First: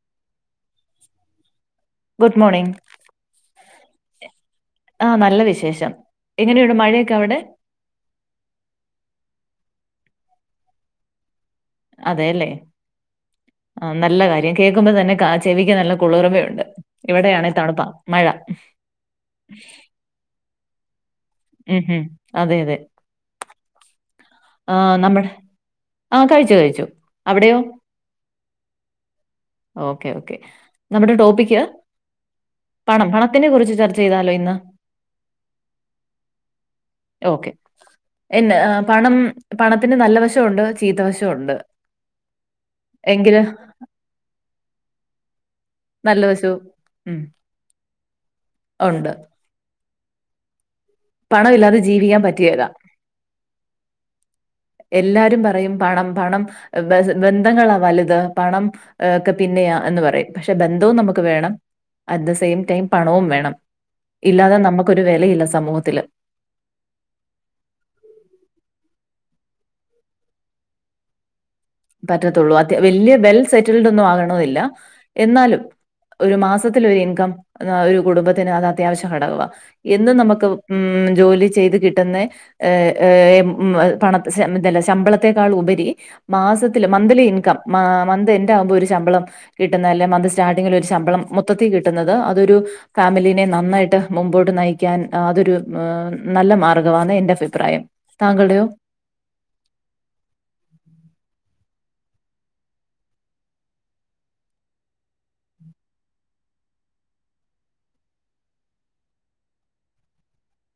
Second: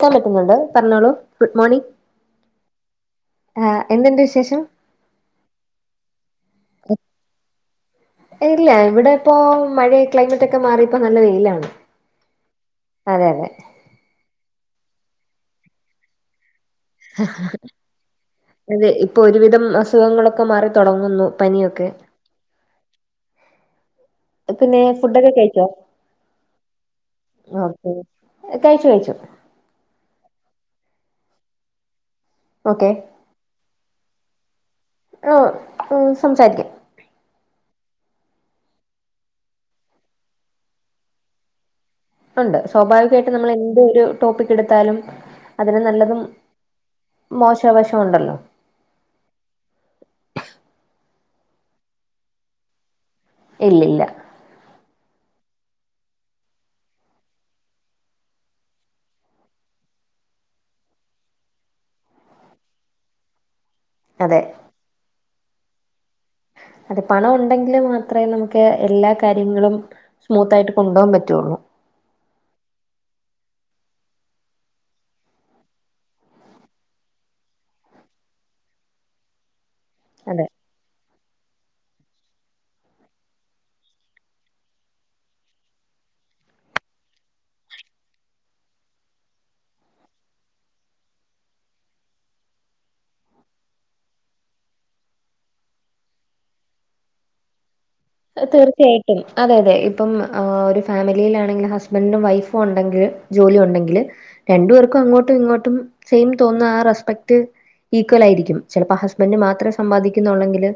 [unintelligible] ന്നുണ്ട് പർഞ്ഞോളൂ good morning. Good morning. ആഹ് എന്ത്ണ്ട് വിശേഷം? ആഹ് നല്ല വിശേഷം എങ്ങനെയുണ്ട് മഴയൊക്കെവടെ ഇല്ല ഇവടെ പ്പോ മഴ ക്ലൈമറ്റൊക്കെ മാറ്യപ്പോ നല്ല വെയിലാണ്. അതെല്ലേ അതെ അതെ ആ നല്ല കാര്യം കേക്കുമ്പോ തന്നെ കാ ചെവിക്ക് നല്ല കുളിർമയുണ്ട്. ഇവടെയാണേ തണ്പ്പ മഴ സുഖങ്ങളൊക്കെ മാറി തൊടങ്ങുന്നു. ഉം ഉം അതെ യതെ പിന്നെ നമ്മടെ ഫുഡൊക്കെ കഴിച്ചോ? ആ കഴിച്ചു, കഴിച്ചു. അവിടെയോ? ഓക്കെ കഴിച്ചു കഴിച്ചു. ഓക്കേ ഓക്കേ നമ്മടെ ടോപ്പിക്ക് ഓക്കെ പണം പണത്തിനെ കുറിച്ച് ചർ ചെയ്താലോ ഇന്ന് ആഹ് ഓഹ് സംസാരിക്കാം. ഓക്കെ എന്ന പണം പണത്തിന് നല്ല വശുണ്ട് ചീത്തവശുണ്ട്. ഉണ്ട് സ്വാഭാവികായിട്ട് നമ്മള് എന്തൊരു ടോപ്പിക്കെട്ത്താലും അതിന് നല്ലതും നല്ല വശവും ഉം, മോശവശൊണ്ടല്ലോ. ഉണ്ട് പണം ഇല്ലാതെ ജീവിക്കാൻ പറ്റിയേല്ല. ഇല്ല ഇല്ല എല്ലാരും പറയും പണം പണം ഏഹ് ബസ ബന്ധങ്ങളാ വല്ത് പണം ഏഹ് ഒക്കെ പിന്നെയാ എന്ന് പറയും പക്ഷെ ബന്ധവും നമ്മക്ക് വേണം അറ്റ് ദ സെയിം ടൈം പണവും വേണം അതെ ഇല്ലാതെ നമുക്കൊരു വെലയില്ല സമൂഹത്തില്. അതെ പണം ഉണ്ടെങ്കില് മാത്രമേ നമുക്ക് എല്ലാ കാര്യങ്ങളും സ്മൂത്തായിട്ട് കൊണ്ടോവാൻ പറ്റൊള്ളൂ. പറ്റത്തൊള്ളൂ അത്യ വല്യ വെൽ സെറ്റിൽ ഡൊന്നും ആകണോയില്ല എന്നാലും ഒര് മാസത്തിലൊര് ഇൻകം ഒര് കുടുംബത്തിന് അത് അത്യാവശ്യം ഘടകവാ എന്നും അതെ നമക്ക് ഉം ജോലി ചെയ്ത് കിട്ടുന്നെ ഏഹ് ഏഹ് ഉം പണത്തെ ശമ്പ ഇതല്ല ശമ്പളത്തെക്കാളുപരി മാസത്തില് മന്ത്ലി ഇൻകം മാ മന്ത് എൻ്റാവുമ്പം ഒരു ശമ്പളം കിട്ട്ന്ന എല്ലാ മന്ത് സ്റ്റാർട്ടിങ്ങിലൊര് ശമ്പളം മൊത്തത്തി കിട്ടുന്നത് അതൊരു ഫാമിലിനെ നന്നായിട്ട് മുമ്പോട്ട് നയിക്കാൻ അതൊരു എഹ് നല്ല മാർഗവാന്നെ എന്റെ ഫിപ്രായം. തീർച്ചയായി ട്ടും അതെ യതെ ഇപ്പം ഏഹ് ഒരു ഫാമിലിയിലാണെങ്കിലും ഹസ്ബൻറും വൈഫു ണ്ടെങ്കിൽ ജോലി ഉണ്ടെങ്കിൽ രണ്ട് പേർക്കും അങ്ങോട്ടും ഇങ്ങോട്ടും സെയിം തോന്നുന്ന ആ റെസ്പെക്ട് ഈക്വലായിരിക്കും ചെലപ്പോ ഹസ്ബൻഡ് മാത്രം സമ്പാദിക്കുന്നുള്ളെങ്കില്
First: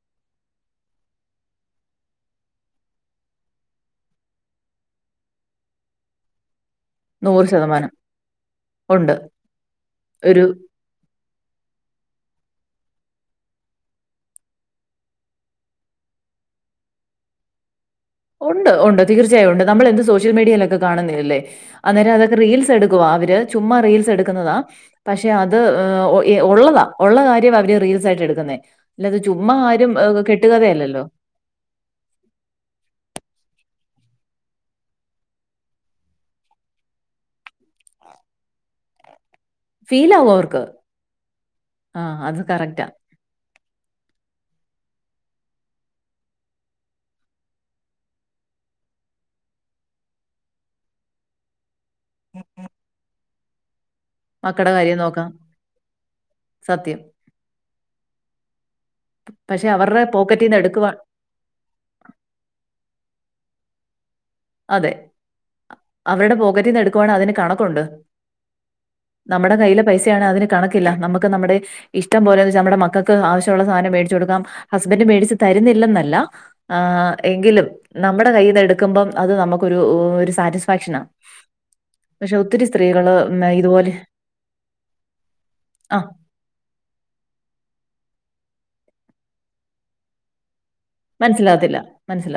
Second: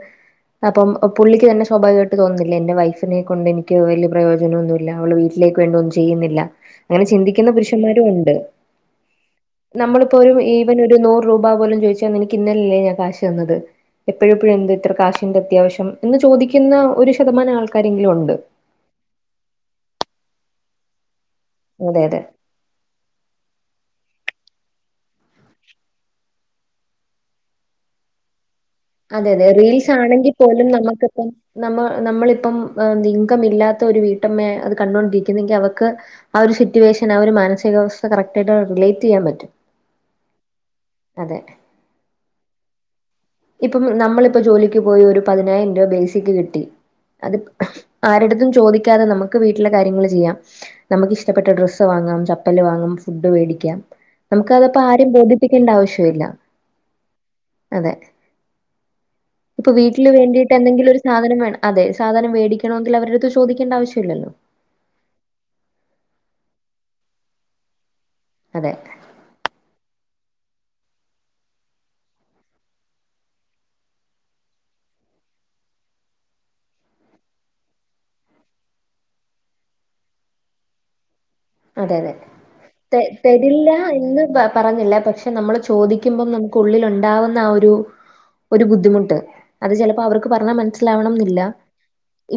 അപ്പം ഒപുള്ളിക്ക് തന്നെ സ്വാഭാവികാ ട്ട് തോന്നുല്ലേ എന്റെ വൈഫിനെ കൊണ്ട് എനിക്ക് വെല്ല്യെ പ്രയോജനൊന്നുല്ല അവള് വീട്ടിലേക്ക് വേണ്ടിയൊന്നും ചെയ്യുന്നില്ല. അങ്ങനെ നൂറ് ചിന്തിക്കുന്ന ശതമാനം പുരുഷന്മാരു ഉണ്ട് ഉണ്ട് നമ്മളിപ്പോ ഒരു ഈവന് ഒരു നൂറ് രൂപാ പോലും ചോദിച്ചാ നിനക്ക് ഇന്നലല്ലേ ഞാൻ കാശ് തന്നത് എപ്പഴെപ്പഴും എന്താ ഇത്ര കാശിന്റെ അത്യാവശ്യം എന്ന് ചോദിക്കുന്ന ഒരു ശതമാനം ആൾക്കാരെങ്കിലും ഉണ്ട് ഉണ്ട് ഉണ്ട് തീർച്ചായും ഉണ്ട് നമ്മൾ എന്ത് സോഷ്യൽ മീഡിയയിലൊക്കെ കാണുന്നില്ലല്ലേ അതെ അന്നേരം അതെ അതൊക്കെ റീൽസ് എടു [unintelligible] അവര് ചുമ്മാ റീൽസ് എടുക്കുന്നതാ പക്ഷേ അത് ഊ ഈ ഉള്ളതാ ഉള്ള കാര്യമാ അവര് റീൽസ് ആയിട്ട് എടുക്കുന്നേ അല്ലാതെ അതെ അതെ ചുമ്മാ റീൽസ് ആരും ഏഹ്, ആണെങ്കിൽ പോലും കെട്ടുകഥയല്ലല്ലോ. നമ്മക്കിപ്പം നമ്മ നമ്മളിപ്പം ഇൻകം ഇല്ലാത്ത ഒരു വീട്ടമ്മേ അത് കണ്ടോണ്ടിരിക്കുന്നെങ്കി അവക്ക് ആ ഒരു സിറ്റുവേഷൻ ആ ഒരു മാനസികാവസ്ഥ കറക്റ്റ് ആയിട്ട് റിലേറ്റ് ചെയ്യാൻ പറ്റും ഫീലാവും അവർക്ക് അതെ ആ അത് കറക്റ്റാ ഇപ്പം നമ്മളിപ്പോ ജോലിക്ക് പോയി ഒരു പതിനായിരം രൂപ ബേസിക്ക് കിട്ടി അത്പ് ആ ആരുടത്തും ചോദിക്കാതെ നമുക്ക് വീട്ടിലെ കാര്യങ്ങള് ചെയ്യാം നമ്മക്ക് ഇഷ്ടപ്പെട്ട ഡ്രസ്സ് വാങ്ങാം ചപ്പല് വാങ്ങാം ഫുഡ് വേടിക്കാം മക്കടെ നമുക്കത്പ്പോ കാര്യം ആരിം നോക്കാം. ബോധിപ്പിക്കേണ്ട ആവശ്യ ഇല്ല സത്യം. അതെ പക്ഷെ ഇപ്പൊ അവരുടെ വീട്ടില് വേണ്ടീട്ട് പോക്കറ്റീന്ന് എടുക്കുവാ എന്തെങ്കിലു ഒരു സാധനം വേണം അതെ സാധനം വേടിക്കണോങ്കില് അവരട്ത്ത് ചോദിക്കേണ്ട ആവശ്യലല്ലോ അതെ അവരുടെ പോക്കറ്റിന്ന് എടുക്കുവാണെ അതിന് കണക്കുണ്ട്. അതെ. നമ്മടെ കൈയ്യിലെ പൈസയാണെ അതിന് കണക്കില്ല നമ്മക്ക് നമ്മടെ. ഇഷ്ടം പോലെന്ന്ച്ചാ നമ്മടെ മക്കക്ക് ആവശ്യള്ള സാനം മേടിച്ചോട്ക്കാം ഹസ്ബന്റ് മേടിച്ച് തര്ന്നില്ലെന്നല്ലാ. ആഹ് എങ്കിലും നമ്മടെ കയ്യിന് എടുക്കുംമ്പം. അത് നമുക്കൊരു ഒരു സാറ്റിസ്ഫാക്ഷനാ. അതെതെ പക്ഷെ ഒത്തിരി തെ സ്ത്രീകള് മ് തെരില്ലാ ഇതുപോലെ എന്ന് പറഞ്ഞില്ല പക്ഷേ നമ്മള് ആഹ് ചോദിക്കുംമ്പം നമു ക്കുള്ളിലുണ്ടാവുന്ന ആ ഒരു ഒരു ബുദ്ധിമുട്ട് അത് ചെലപ്പോ അവർക്ക് പറഞ്ഞാ മൻസ് ലാവണംന്നില്ല മനസ്സിലാകത്തില്ല,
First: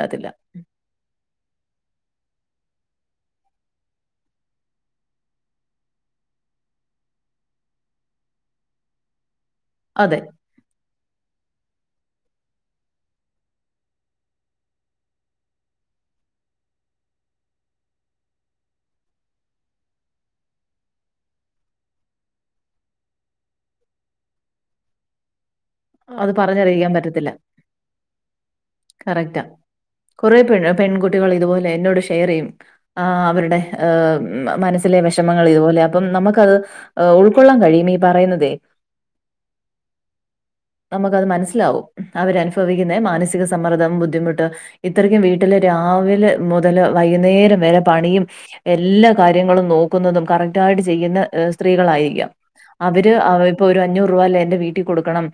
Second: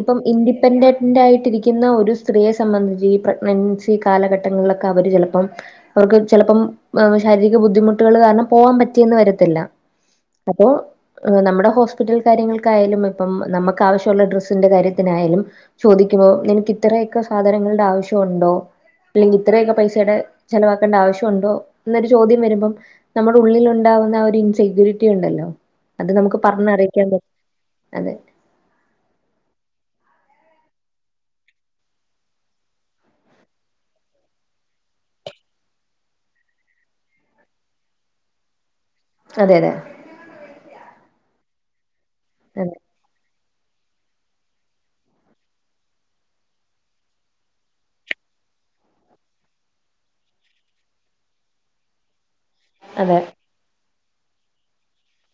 ഇപം ഇൻഡിപെൻ ന്റായിട്ടിര്ക്ക്ന്ന ഒരു സ്ത്രീയെ സംബന്ധിച്ച് ഈ പ്രഗ്നൻസി കാലഘട്ടങ്ങള്ലൊക്കെ അവര് ചെലപ്പം അവർക്ക് ചെലപ്പം വവ് ശാരീരിക ബുദ്ധിമുട്ട്കള് കാര്ണം പോവാൻ പറ്റിയന്ന് വരത്തില്ല. അതെ. അപ്പൊ. നമ്മുടെ ഹോസ്പിറ്റൽ കാര്യങ്ങൾക്കായാലും ഇപ്പം നമ്മക്ക് ആവശ്യള്ള ഡ്രസ്സിന്റെ കാര്യത്തിനായാലും. ചോദിക്കുമ്പോ നിനക്ക് ഇത്രയൊക്കെ സാധനങ്ങള്ടെ ആവശ്യെണ്ടോ? അല്ലെങ്കി ഇത്രയൊക്കെ പൈസെടെ ചെിലവാക്കണ്ട ആവശ്യണ്ടോ ന്നൊരു ചോദ്യം വരുമ്പം. നമ്മുടെ ഉള്ളിലുണ്ടാവുന്ന ആ ഒരു ഇൻസെക്യൂരിറ്റി ഉണ്ടല്ലോ അത് നമുക്ക് പറഞ്ഞ പറഞ്ഞറിയിക്കാൻ അറിയിക്കാൻ പറ്റ പറ്റത്തില്ല. അതെ. കറക്റ്റാ കുറേപെൺ പെൺകുട്ടികൾ ഇതുപോലെ എന്നോട് ഷെയർ ചെയ്യും ആഹ് അവരുടെ ഏ മ് മനസ്സിലെ വിഷമങ്ങള് ഇതുപോലെ അപ്പം നമക്കത്. എ ഉൾക്കൊള്ളാൻ കഴിയും ഈ പറയുന്നതെ. അതെ അതെ. നമുക്കത് മനസ്സിലാവും അതെ അവരനുഭവിക്കുന്നെ മാനസി സമ്മറ്ദ്ദം ബുദ്ധിമുട്ട് ഇത്രക്കും വീട്ടില് രാവിലെ മുതല് വൈകുന്നേരം വരെ പണിയും. എല്ലാ കാര്യങ്ങളും നോക്കുന്നതും കറക്റ്റായിട്ട് ചെയ്യ്ന്ന സ്ത്രീകളായിരിക്കാം. അവര് അതെ അവ പ്പൊരു അഞ്ഞൂറൂവല്ലെ എന്റെ വീട്ടി കൊടുക്കണം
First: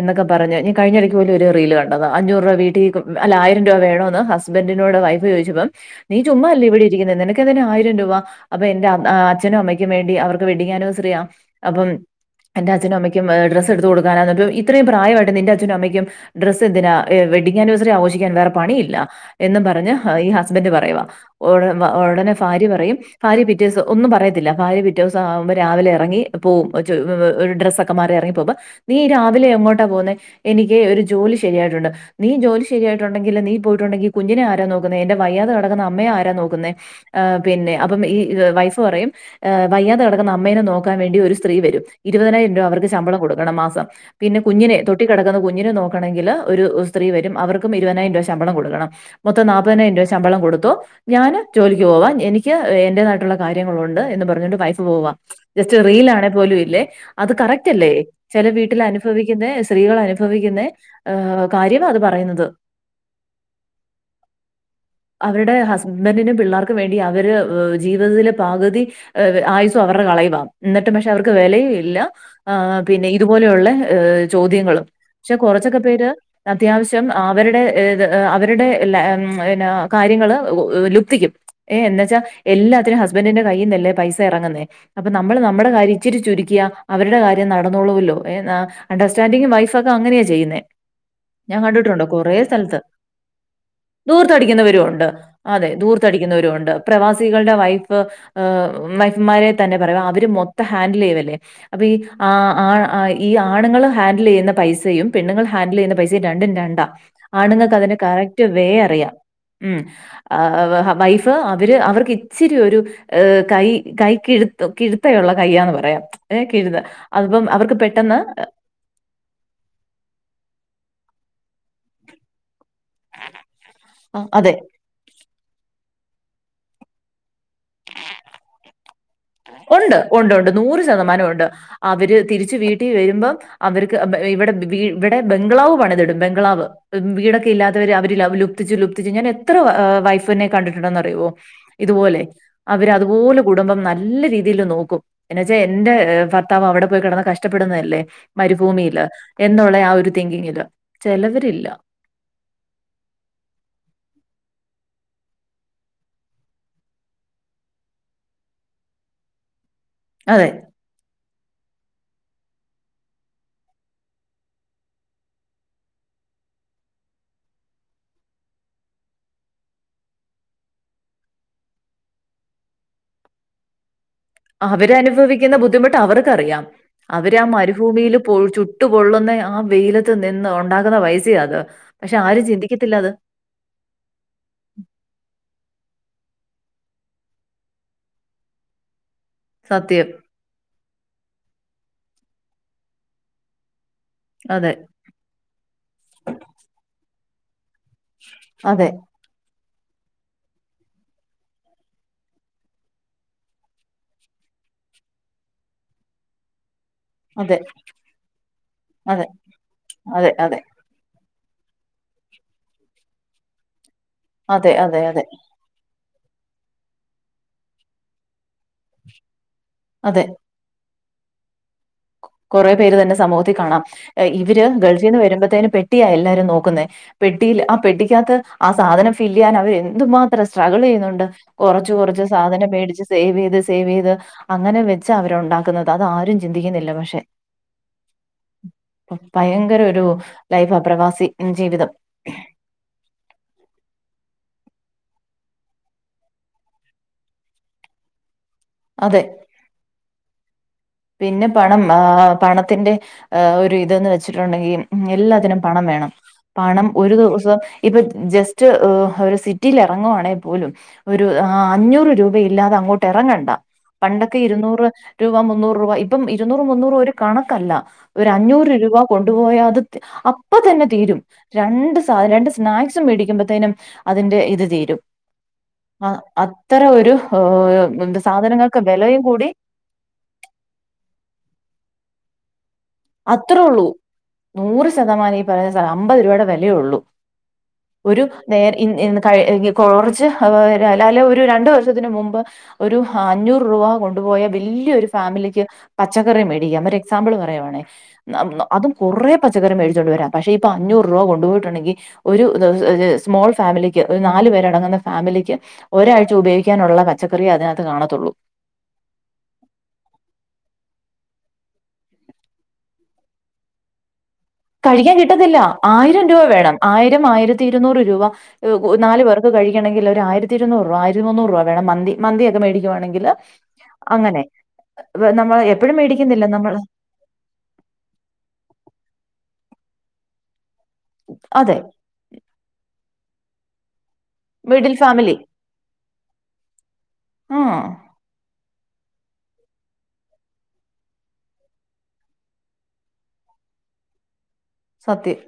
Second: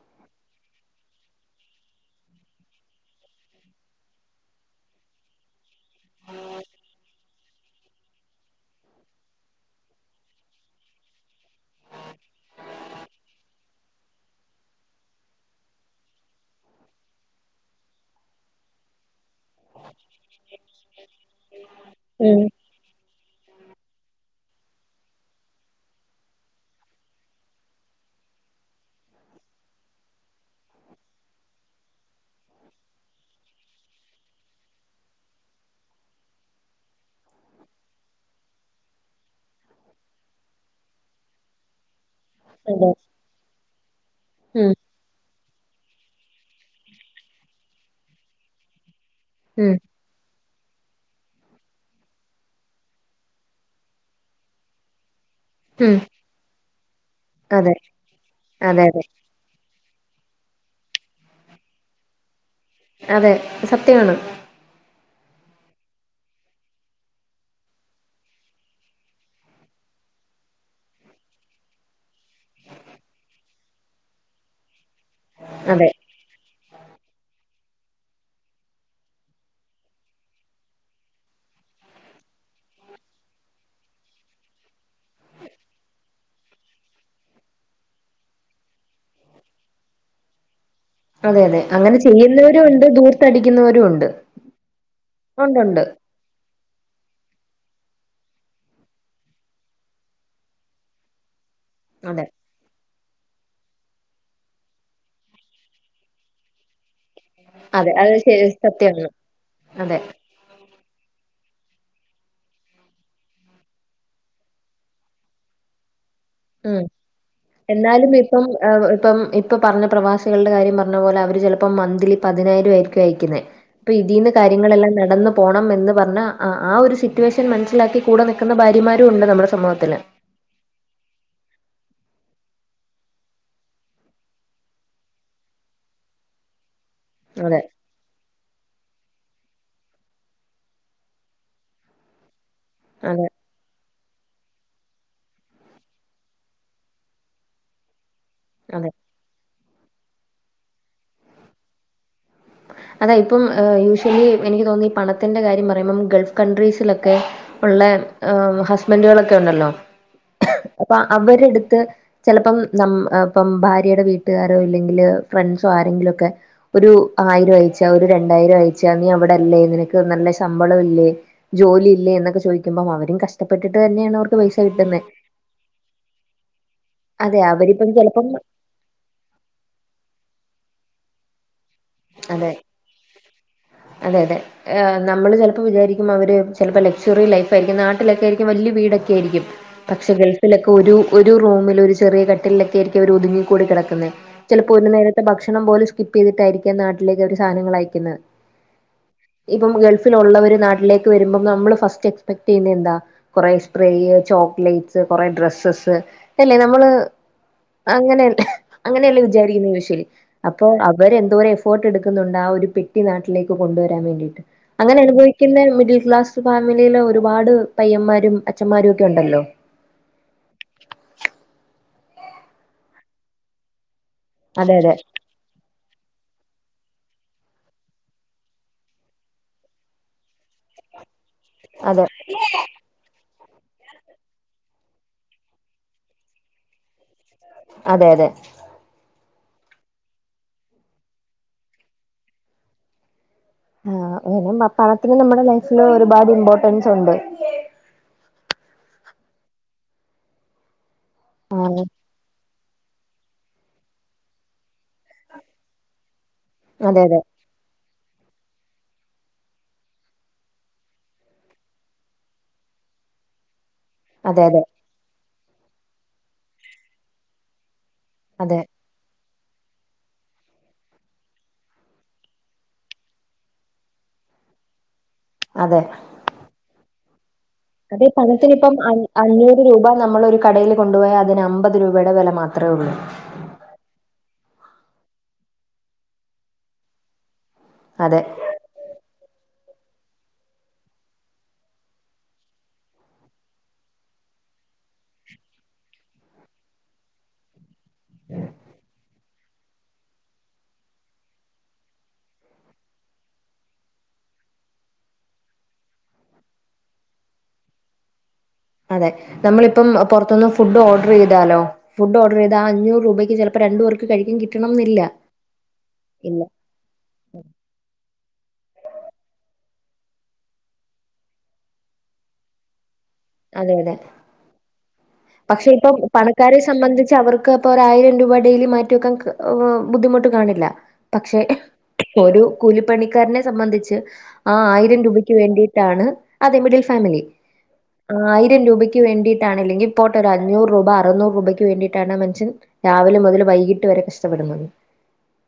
എന്നൊക്കെ പറഞ്ഞ് ഞാ കഴിഞ്ഞരക്ക് പോലു രു റീല് കണ്ടതാ അഞ്ഞൂർരൂപ വീട്ടിക്കും അല്ല ആയിരം രൂവവേണൊന്ന് ഹസ്ബന്റിനോട് വൈഫ് ചോയിച്ചപ്പം. നീ ചുമ്മാലെ ഇവിടെ ഇര്ക്ക്ന്നെ നിനക്കെന്തിനെ ആയിരം രൂപ. അപ്പൊ എന്റെ അം അച്ഛനും അമ്മക്കും വേണ്ടി അവർക്ക് വെഡിങ് ആനിവേഴ്സറിയാ അപ്പം. എൻ്റെ അച്ഛനുഅമ്മക്കും ഡ്രസെട്തുക്കാനാന്ന് ഇത്രയും പ്രായമായിട്ട് നിന്റച്ഛനും അമ്മക്കും. ഡ്രസ്സെന്തിനാ ഏ വെഡിംഗ് ആനിവേഴ്സറി ആഘോഷിക്കാൻ വേറെപണിയില്ല എന്നും പറ ഞ്ഞ് ഈ ഹസ്ബൻ് പറയുവാ ഓട ഓടെന്നെ ഉം ഭാര്യ പറയും. ഭാര്യ പിറ്റേസൊ ഒന്നും പറയത്തില്ല ഭാര്യ പിറ്റേസൊ ആവുമ്പോ രാവിലെറങ്ങി പോവും ചോ ഒരു ഡ്രസൊ ക്കെമാറി എറങ്ങിപ്പോകുമ്പൊ നീ ഈ രാവിലെ എങ്ങോട്ടാ പോന്നേ എനിക്ക് ഒരു ജോലി ശരിയായിട്ടുണ്ട്. നീ ജോലി ശരിയായിട്ടുണ്ടെങ്കില് നീ പോയിട്ടുണ്ടെങ്കി കുഞ്ഞിനെ ആരാ നോക്കുന്നെ എന്റെ വയ്യാതെ കിടക്കുന്ന അമ്മയെ ആരാ നോക്കുന്നെ. ആഹ് പിന്നെ അപ്പം ഈ വൈഫ് പറയും. ഏഹ് വയ്യാതെ കിടക്കുന്ന അമ്മേനെ നോക്കാൻ വേണ്ടി ഒരു സ്ത്രീ വരും. ഇരുപതിനായിരം രൂപ അവർക്ക് അതെ ശമ്പളം കൊടുക്കണം മാസം പിന്നെ ഉം കുഞ്ഞിനെ തൊട്ടി കെടക്ക്ന്ന കുഞ്ഞിനെ നോക്കണെങ്കില് ഒരു സ്ത്രീ വരും അവർക്കും ഇരു പൈനായിരം രൂപ ശമ്പളം കൊടുക്കണം മൊത്തം ഉം നാൽപ്പതിനായിരം രൂപ ശമ്പളം കൊടുത്തോ. ഞാന് ജോലിക്ക് പോവാ എനിക്ക് എൻ്റെതായിട്ടുള്ള കാര്യങ്ങളുണ്ട് എന്നും പറഞ്ഞിട്ട് വൈഫ് പോവാ ജസ്റ്റ് ഉം റീൽ ആണെ പോലും ഇല്ലേ അത് കറക്റ്റ് അതെ അല്ലേ ചെല വീട്ടില് അതെ അതെ അനുഫവിക്ക് ക്ക്ന്നെ സ്ത്രീകള് അനുഭവിക്കുന്നെ കാര്യമാ അത് പറയുന്നത്. അതെ സത്യമാണ്. അവരുടെ ഹസ്ബൻറ്റിനും പിള്ളേർക്കും വേണ്ടി അവര് ജീവിതത്തിലെ പാകുതി. ഏവ് ആയുസും അവറ്ടെ കളയുവാ എന്നിട്ടും പഷെ അവർക്ക് വിലയും ഇല്ല. ഏഹ് പിന്നെ ഇതുപോലെയുള്ള ഏഹ് ചോദ്യങ്ങളും ഷെ കൊറച്ചൊക്കെ അതെ പേര്. അത്യാവശ്യം അവരുടെ ഏത് അവരുടെ ലം ന കാര്യങ്ങള് ലുപ്തിക്കും. ഏഹ് എന്നവച്ച എല്ലാത്തിനും ഹസ്ബൻറിന്റെ കയ്യിന്നല്ലേ പൈസ ഇറങ്ങ്ന്നെ അപ്പൊ നമ്മള് നമ്മുടെ കാര്യം ഇച്ചിരി ചുരുക്കിയ അവരുടെ കാര്യം നടന്നോളുല്ലോ ഏഹ് ന അണ്ടെര്സ്ടന്റിങ് വൈഫൊക്കെ അങ്ങനെയാണ് ചെയ്യുന്ന അതെ ഞാൻ അതെ അങ്ങനെ കണ്ടിട്ടുണ്ടോ കൊറേ ചെയ്യുന്നവരും സ്ഥലത്ത് ഉണ്ട് ദൂർത്തടിക്കുന്നവരും ഉണ്ട് ദൂർത്തടിക്കുന്നവരും ഉണ്ട് അതെ ഉണ്ടുണ്ട് ദൂർത്ത് തടിക്കുന്നവരു ഉണ്ട് പ്രവാസികളുടെ വൈഫ് ആഹ് വൈഫ്‌മാരേ തന്നെ പറയാം അവര് മൊത്തം ഹാൻഡിൽ ചെയ്യവല്ലേ അപ്പ ഈ അതെ ആഹ് ആഹ് ഈ ആണുങ്ങൾ ഹാൻഡിൽ ചെയ്യുന്ന പൈസയും പെണ്ണുൾ ഹാൻഡിൽ ചെയ്യുന്ന പൈസ രണ്ടും രണ്ടാ ആണങ്ങക്ക് അതെ അതിന്റെ അത് കറക്റ്റ് ശരി വേ സത്യമാണ് അറിയാം ഉം അതെ ആഹ് വൈഫ് അവർ അവർക്ക് ഇച്ചിരി ഒരു ഏഹ് കൈ കൈ കിഴുത്ത കിഴുത്തയുള്ള കയ്യന്ന് പറയാം ഏഹ് കീഴത് ഉം അതിപ്പം അവർക്ക് എന്നാലും പെട്ടെന്ന് ഇപ്പം ഇപ്പം ഇപ്പൾ പറഞ്ഞ പ്രവാസികളുടെ കാര്യം പറഞ്ഞ പോലെ അവർ ചിലപ്പോം മന്ത്‌ലി പതിനായിരം ആയിരിക്കും അയക്കുന്നെ അപ്പൊ ഇതിൽന്ന് അതെ. കാര്യങ്ങളെല്ലാം നടന്ന് പോണം എന്ന് പറഞ്ഞ് ആഹ് ഒരു സിറ്റുവേഷൻ മനസ്സിലാക്കി കൂടെ നിൽക്കുന്ന ഭാര്യമാരും ഉണ്ട് നമ്മുടെ ഉണ്ട് സമൂഹത്തില് ഉണ്ട് ഉണ്ട് നൂറ് ശതമാനം ഉണ്ട് അവര് തിരിച്ച് വീട്ടിൽ വരുമ്പം അവർക്ക് ഇവിടെ ഇവിടെ ബംഗ്ലാവ് പണിതിടും ബംഗ്ലാവ് വീടൊക്കെ അതെ ഇല്ലാത്ത അവര് ലുപ്തിച്ചു ലുപ്തിച്ച് ഞാൻ എത്ര വൈഫിനെ കണ്ടിട്ടുണ്ടന്ന് അറിയുമോ ഇതുപോലെ അവര് അതെ അതുപോലെ കുടുംബം നല്ല രീതിയിൽ നോക്കും എന്ന വെച്ചാ എന്റെ ഭർത്താവ് അവിടെ പോയി കിടന്ന് കഷ്ടപ്പെടുന്നതല്ലേ അതെ മരുഭൂമിയില് എന്നുള്ള ആഹ് ഒരു തിങ്കിങ്ങില് ചിലവരില്ല അതാ ഇപ്പം യൂഷ്വലി എനിക്ക് തോന്നി ഈ പണത്തിന്റെ കാര്യം പറയുമ്പം ഗൾഫ് കൺട്രീസിലൊക്കെ ഉള്ളെ ഹസ്ബൻഡുകളൊക്കെ ഉണ്ടല്ലോ അതെ അപ്പൊ അവരെടുത്ത് ചിലപ്പം നമ് ഇപ്പം ഭാര്യയുടെ വീട്ടുകാരോ ഇല്ലെങ്കില് ഫ്രണ്ട്സോ ആരെങ്കിലും ഓക്കേ ഒരു ആയിരം അയിച്ചാ ഒരു രണ്ടായിരം അയച്ചാ നീ അവിടെല്ലേ നിനക്ക് നല്ല ശമ്പളം ഇല്ലേ ജോലി ഇല്ലേ എന്നൊക്കെ ചോദിക്കുമ്പം അവരും കഷ്ടപ്പെട്ടിട്ട് തന്നെയാണ് അവർക്ക് പൈസ അവര് കിട്ടുന്നെ അനുഭവിക്കുന്ന ബുദ്ധിമുട്ട് അവർക്കറിയാം അവര് അതെ ആഹ് അവരിപ്പം മരുഭൂമിയിൽ ചിലപ്പം പോയി ചു ട്ടുപൊള്ളുന്ന ആഹ് വെയിലത്ത് നിന്ന് ഉണ്ടാകുന്ന പൈസേ അത് പക്ഷെ ആരും അതെ ചിന്തിക്കത്തില്ല അത് അതെ അതെ നമ്മള് ചിലപ്പോൾ വിചാരിക്കും അവർ ചിലപ്പോൾ ലക്ഷ്വറി ലൈഫ് അയിയിരിക്കും നാട്ടിലൊക്കെ ആയിരിക്കും വലിയ വീടൊക്കെ ആയിരിക്കും സത്യം. പക്ഷെ ഗൾഫിലൊക്കെ ഒരു ഒരു റൂമിൽ ഒരു ചെറിയ കട്ടിലൊക്കെ ആയിരിക്കും അവര് ഒതുങ്ങിക്കൂടി കിടക്കുന്ന ചിലപ്പോ അതെ. ഒരു നേരത്തെ ഭക്ഷണം പോലും സ്കിപ്പ് ചെയ്തിട്ടായിരിക്കാം നാട്ടിലേക്ക് ഒരു സാധനങ്ങളായി ക്കുന്നെ അതെ. ഇപ്പം ഗൾഫിൽ ഉള്ളവര് നാട്ടിലേക്ക് വരുമ്പം നമ്മള് ഫസ്റ്റ് എക്സ്പെക്ട് ചെയ്യുന്നത് എന്താ കുറെ സ്പ്രേ ചോക്ലേറ്റ്സ് കൊറെ ഡ്രെസ്സസ് അല്ലേ നമ്മള് അതെ. അങ്ങനെയല്ല അങ്ങനെയല്ലേ അതെ. വിചാരിക്കുന്ന യുശലി അതെ. അതെ. അപ്പൊ അവര് എന്തോരം ഫോട്ട് എടുക്കുന്നുണ്ട് ആഹ് ഒരു പെട്ടിന നാട്ടിലേക്ക് കൊണ്ടുവരാൻ വേണ്ടിട്ട് അതെ. അങ്ങനെ അതെ. അതെ. അനുഭവിക്കുന്ന മിഡിൽ ക്ലാസ് ഫാമിലിയില ഒരുപാട് പയ്യന്മാരും അച്ന്മാരും ഒക്കെ ഉണ്ടല്ലോ അതെ കുറെ പേര് തന്നെ സമൂഹത്തിൽ കാണാം ഇവര് അതെ അതെ ഗൾഫി നിന്ന് വരുമ്പോഴത്തേന് പെട്ടിയ എല്ലാരും നോക്കുന്നേ പെഡട്ടിൽ ആഹ് പെട്ടിക്കകത്ത് ആഹ് സാധനം ഫില് ചെയ്യൻ അവര് എന്തുമാത്രം സ്ട്രഗിൾ ചെയ്യുന്നുണ്ട് കുറച്ച് അതെ കുറച്ച് സാധനം പേടിച്ച് സേവ് ചെയ്ത് സേവ് ചെയ്ത് അങ്ങനെ വെച്ച അവർണ്ടാക്കുന്നത് അത് ആരും ചിന്തിക്കുന്നില്ല പക്ഷെ അതെ അതെ ഭയങ്കര ഒരു ലൈഫാ പ്രവാസി ജീവിതം ആഹ് പിന പണത്തിന് നമ്മുടെ ലൈഫില് ഒരുപാട് ഇമ്പോർട്ടൻസ് ഉണ്ട് അതെ പിന്നെ പണം ആഹ് പണത്തിന്റെ ആഹ് ഒരു ഇതന്ന് വെച്ചിട്ടുണ്ടെങ്കിൽ എല്ലാത്തിനും പണം വേണം പണം അതെ ഒരു അതെ ദിവസം ഇപ്പ ജസ്റ്റ് ഒരു സിറ്റിൽ ഇറങ്ങുവാണെങ്കിൽ പോലും ഒരു അഞ്ഞൂറ് രൂപ ഇല്ലാതെ അങ്ങോട്ട് ഇറങ്ങണ്ട പണ്ടൊക്കെ അതെ അതെ ഇരുന്നൂറ് രൂപ മുന്നൂറ് രൂപ ഇപ്പം ഇരുന്നൂറ് മുന്നൂറ് ഒരു കണക്കല്ല ഒരു അതെ അഞ്ഞൂറ് രൂപ കൊണ്ടുപോയാ അത് അപ്പം തന്നെ തീരും രണ്ട് സാധ രണ്ട് സ്നാക്സും മേടിക്കുമ്പോത്തേനും അതിന്റെ ഇത് തീരും അതെ ആഹ് അത്ര ഒരു ഓഹ് അതെ പണത്തിന് ഇപ്പം അഞ്ഞ് അഞ്ഞൂറ് രൂപ നമ്മളൊരു കടയിൽ കൊണ്ടുപോയാൽ അതിന് അമ്പത് രൂപയുടെ വില മാത്രമേ ഉള്ളൂ അത്രേ ഉള്ളൂ നൂറ് ശതമാനം ഈ പറയന്ന സാധ അമ്പത് രൂപയുടെ വിലയോള്ളൂ അതെ ഒരു നേര കുറച്ച് അല്ലേ ഒരു രണ്ടു വർഷത്തിന് മുമ്പ് ഒരു അഞ്ഞൂറ് രൂപ കൊണ്ടുപോയ വലിയ ഒരു ഫാമിലിക്ക് പച്ചക്കറി മേടിക്കാം ഒരു എക്സാമ്പിൾ പറയുവാണേ അതും കുറെ പച്ചറി മേടിച്ചുകൊണ്ട് വരാം പക്ഷെ ഇപ്പൊ അഞ്ഞൂറ് രൂപ കൊണ്ടുപോയിട്ടുണ്ടെങ്കിൽ ഒരു ദ സ്മോൾ ഫാമിലിക്ക് ഒരു നാല് പേരടങ്ങുന്ന ഫാമിലിക്ക് ഒരാഴ്ച ഉപയോഗിക്കാനുള്ള പച്ചക്കറിയ അതിനകത്ത് കാണത്തുള്ളൂ അതെ നമ്മളിപ്പം പുറത്തൊന്ന് ഫുഡ് ഓർഡർ ചെയ്താലോ ഫുഡ് ഓഡർ ചെയ്ത ആ അഞ്ഞൂറ് രൂപയ്ക്ക് ചിലപ്പോ രണ്ട് പേർക്ക് കഴിക്കാൻ കി കഴിക്കാൻ കിട്ടത്തില്ല ആയിരം രൂപ വേണം ആയിരം ആയിരത്തി ഇരനൂറ് രൂപ നാല് പേർക്ക് കഴിക്കണമെങ്കിൽ ഒരു ആയിരത്തി ഇരൂനൂറ് രൂപ ആയിരത്തി മൂന്നൂറ് രൂപ വേണം മന്തി മന്തി ഒക്കെ മേടിക്കുവാണെങ്കിൽ അതെ അതെ അങ്ങനെ നമ്മൾ പക്ഷെ ഇപ്പം എപ്പഴും മേടിക്കുന്നില്ല പണക്കാരെ നമ്മള്. സംബന്ധിച്ച് പക്ഷെ അവർക്ക് അപ്പൊ ഒരു ആയിരം രൂപ ഡെയിലി മാറ്റിവെക്കാൻ ബുദ്ധിമുട്ട് കാണില്ല പക്ഷെ അതെ. ഒരു കൂലിപ്പണിക്കാരനെ സംബന്ധിച്ച് ആഹ് മിഡിൽ ആയിരം രൂപക്ക് ഫാമിലി. വേണ്ടിയിട്ടാണ് അതെ മിഡിൽ ഫാമിലി ആഹ്. ആയിരം രൂപക്ക് വേണ്ടിയിട്ടാണല്ലേ അല്ലെങ്കിൽ പോട്ടെ ഒരു അഞ്ഞൂറ് രൂപ അറുന്നൂറ് രൂപയ്ക്ക് വേണ്ടിയിട്ടാണ് ആഹ് മനുഷ്യൻ രാവിലെ മുതൽ വൈകിട്ട് വരെ കഷ്ടപ്പെടുന്നത് സത്യം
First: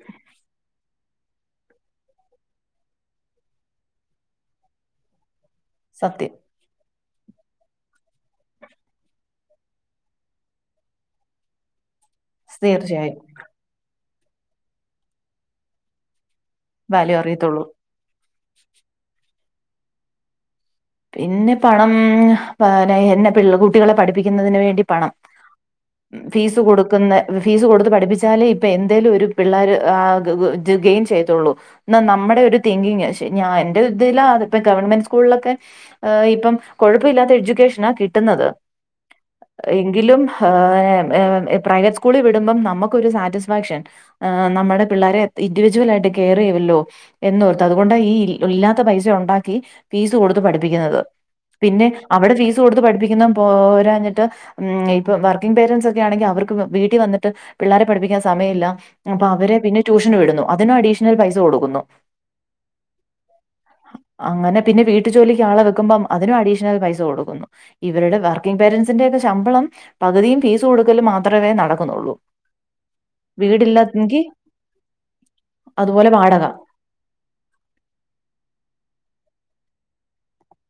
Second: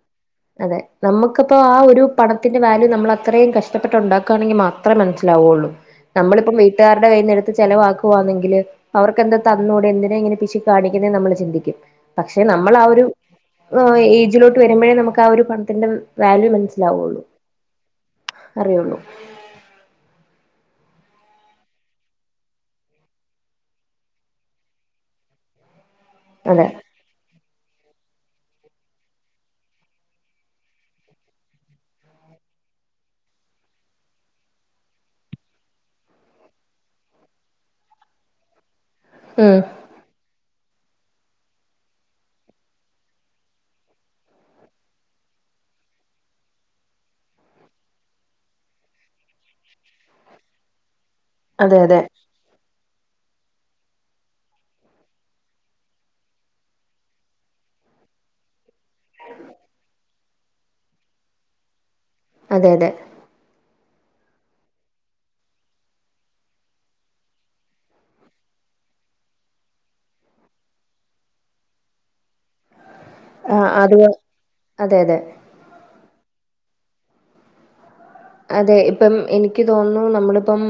അതെ നമുക്കിപ്പോ ആഹ് ഒരു പണത്തിന്റെ വാല്യൂ നമ്മൾ അത്രയും കഷ്ടപ്പെട്ട് ഉണ്ടാക്കുകയാണെങ്കിൽ മാത്രം മാത്രം മനസ്സിലാവുള്ളൂ സത്യം. നമ്മളിപ്പം വീട്ടുകാരുടെ കയ്യ്ന്നെടുത്ത് ചിലവാക്കുവാണെങ്കിൽ അവർക്കെന്താ തന്നൂടെ എന്തിന ഇങ്ങനെ പിശിക്ക് കാണിക്കുന്നേ നമ്മൾ ചിന്തിക്കും പക്ഷെ നമ്മൾ ആഹ് ഒരു തീർച്ചയായും. ആഹ് ഏജിലോട്ട് വരുമ്പോഴേ നമുക്ക് ആഹ് ഒരു പണത്തിൻ്റെ വാല്യൂ വാല്യൂ മനസ്സിലാവുള്ളു അറിയത്തുള്ളൂ. അറിയുള്ളൂ പിന്നെ പണം എന്നെ കുട്ടികളെ പഠിപ്പിക്കുന്നതിന് വേണ്ടിയുളള പണം ഫീസ് അതെ കൊടുക്കുന്നേ ഫീസ് കൊടുത്ത് പഠിപ്പിച്ചാലേ ഇപ്പം എന്തേലും ഒരു പിള്ളേർ ആ ഗെയിൻ ചെയ്യത്തുള്ളൂ എന്ന നമ്മുടെ ഒരു തിങ്കിങ് ഞാൻ എന്റെ ഇതില ഇപ്പ ഗവൺമെന്റ് സ്കൂളിലൊക്കെ ഇപ്പം കൊഴപ്പമില്ലാത്ത എഡ്യൂക്കേഷനാ കിട്ടുന്നത് ഉം ങ്കിലും ഹേ പ്രൈവറ്റ് സ്കൂളിൽ വിടുമ്പോം നമുക്കൊരു സാറ്റിസ്ഫാക്ഷൻ ആ നമ്മുടെ പിള്ളോരെ ഇൻഡിവിജ്വൽ ആയിട്ട് കെയർ ചെയ്യുമല്ലോ എന്നോർത്ത അതുകൊണ്ട് ഈ ഇല്ലാത്ത പൈസ ഉണ്ടാക്കി ഫീസ് കൊടു പഠിപ്പിക്കുന്നത് അതെ പിന്നെ അതെ അവിടെ ഫീസ് കൊടുത്ത് പഠിപ്പിക്കുന്ന പോരാഞ്ഞിട്ട് ഉം ഇപ്പൊ വർക്കിംഗ് പാരൻസ് ഒക്കെ ആണെങ്കിൽ അവർക്ക് വീട്ടിൽ വന്നിട്ട് പിള്ളാരെ പഠിപ്പിക്കാൻ സമയമില്ല അപ്പൊ അവരെ പിന്നെ ട്യൂഷന് വിടുന്നു അതിന് അഡീഷണൽ പൈസ കൊടുക്കുന്നു അതെ അതെ അങ്ങനെ പിന്നെ വീട്ടു ജോലിക്ക് ആളെ വെക്കുമ്പം അതിനും അഡീഷണൽ പൈസ കൊടുക്കുന്നു ഇവരുടെ വർക്കിംഗ് പേരൻസിന്റെ ഒക്കെ ശമ്പളം പകുതിയും ഫീസ് കൊടുക്കല് മാത്രമേ നടക്കുന്നുള്ളൂ ആ അത് വീടില്ലെങ്കി അതെ അതെ അതുപോലെ വാടക അതെ ഇപ്പം എനിക്ക് തോന്നുന്നു നമ്മളിപ്പം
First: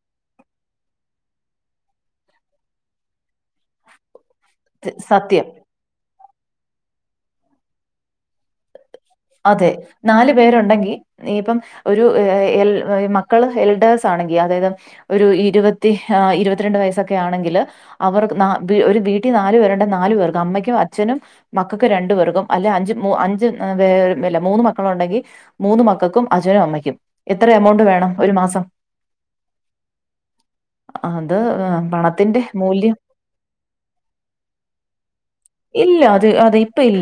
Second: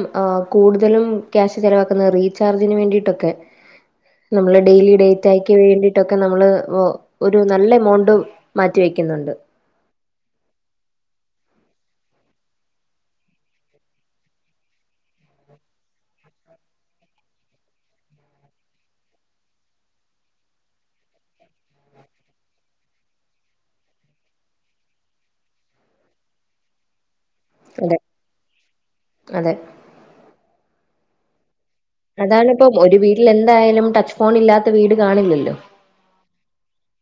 കൂടുതലും ക്യാഷ് ചെലവാക്കുന്ന രീ ചാർജിന് വേണ്ടയിട്ടൊക്കെ [inaudible] നമ്മള് ഡെയ്ലി സത്യം ഡേറ്റായ്ക്കു വേണ്ടി തൊക്കെ നമ്മള് ഒ ഒരു നല്ലെമൗണ്ട് മാറ്റി വെക്കുന്നൊണ്ട്. അതെ, നാലു പേരൊണ്ടെങ്കി ഇപ്പം ഒരു എ എ എൽ ഒരു മക്കള് എൽഡേഴ്സാണെങ്കി അതായത് ഒരു ഇരുപത്തി ആ ഇരുപത്തിരണ്ട് വയസ്സൊക്കെ ആണെങ്കില് അവർക്ക്‌ നാ വീ ഒരു വീട്ടിൽ നാലു പേരൊണ്ടേ നാലു പേർക്ക് അമ്മയ്ക്കും അച്ഛനും മക്കക്ക് രണ്ടു പേർക്കും അല്ലെ അഞ്ച് മൂ അഞ്ച് എ പേ ല്ല മൂന്ന് മക്കളൊണ്ടെങ്കി മൂന്ന് മക്കക്കും അച്ഛനും അമ്മയ്ക്കും എത്ര എമൗണ്ട് അതെ വേണം ഒരു മാസം, അതെ അത് ആ പണത്തിന്റെ അതാണിപ്പം ഒരു മൂല്യം വീട്ടിലെന്തായാലും ടച്ച് ഫോൺ ഇല്ലാത്ത വീട് കാണില്ലല്ലോ. ഇല്ല അത് അതീപ്പ ഇല്ല.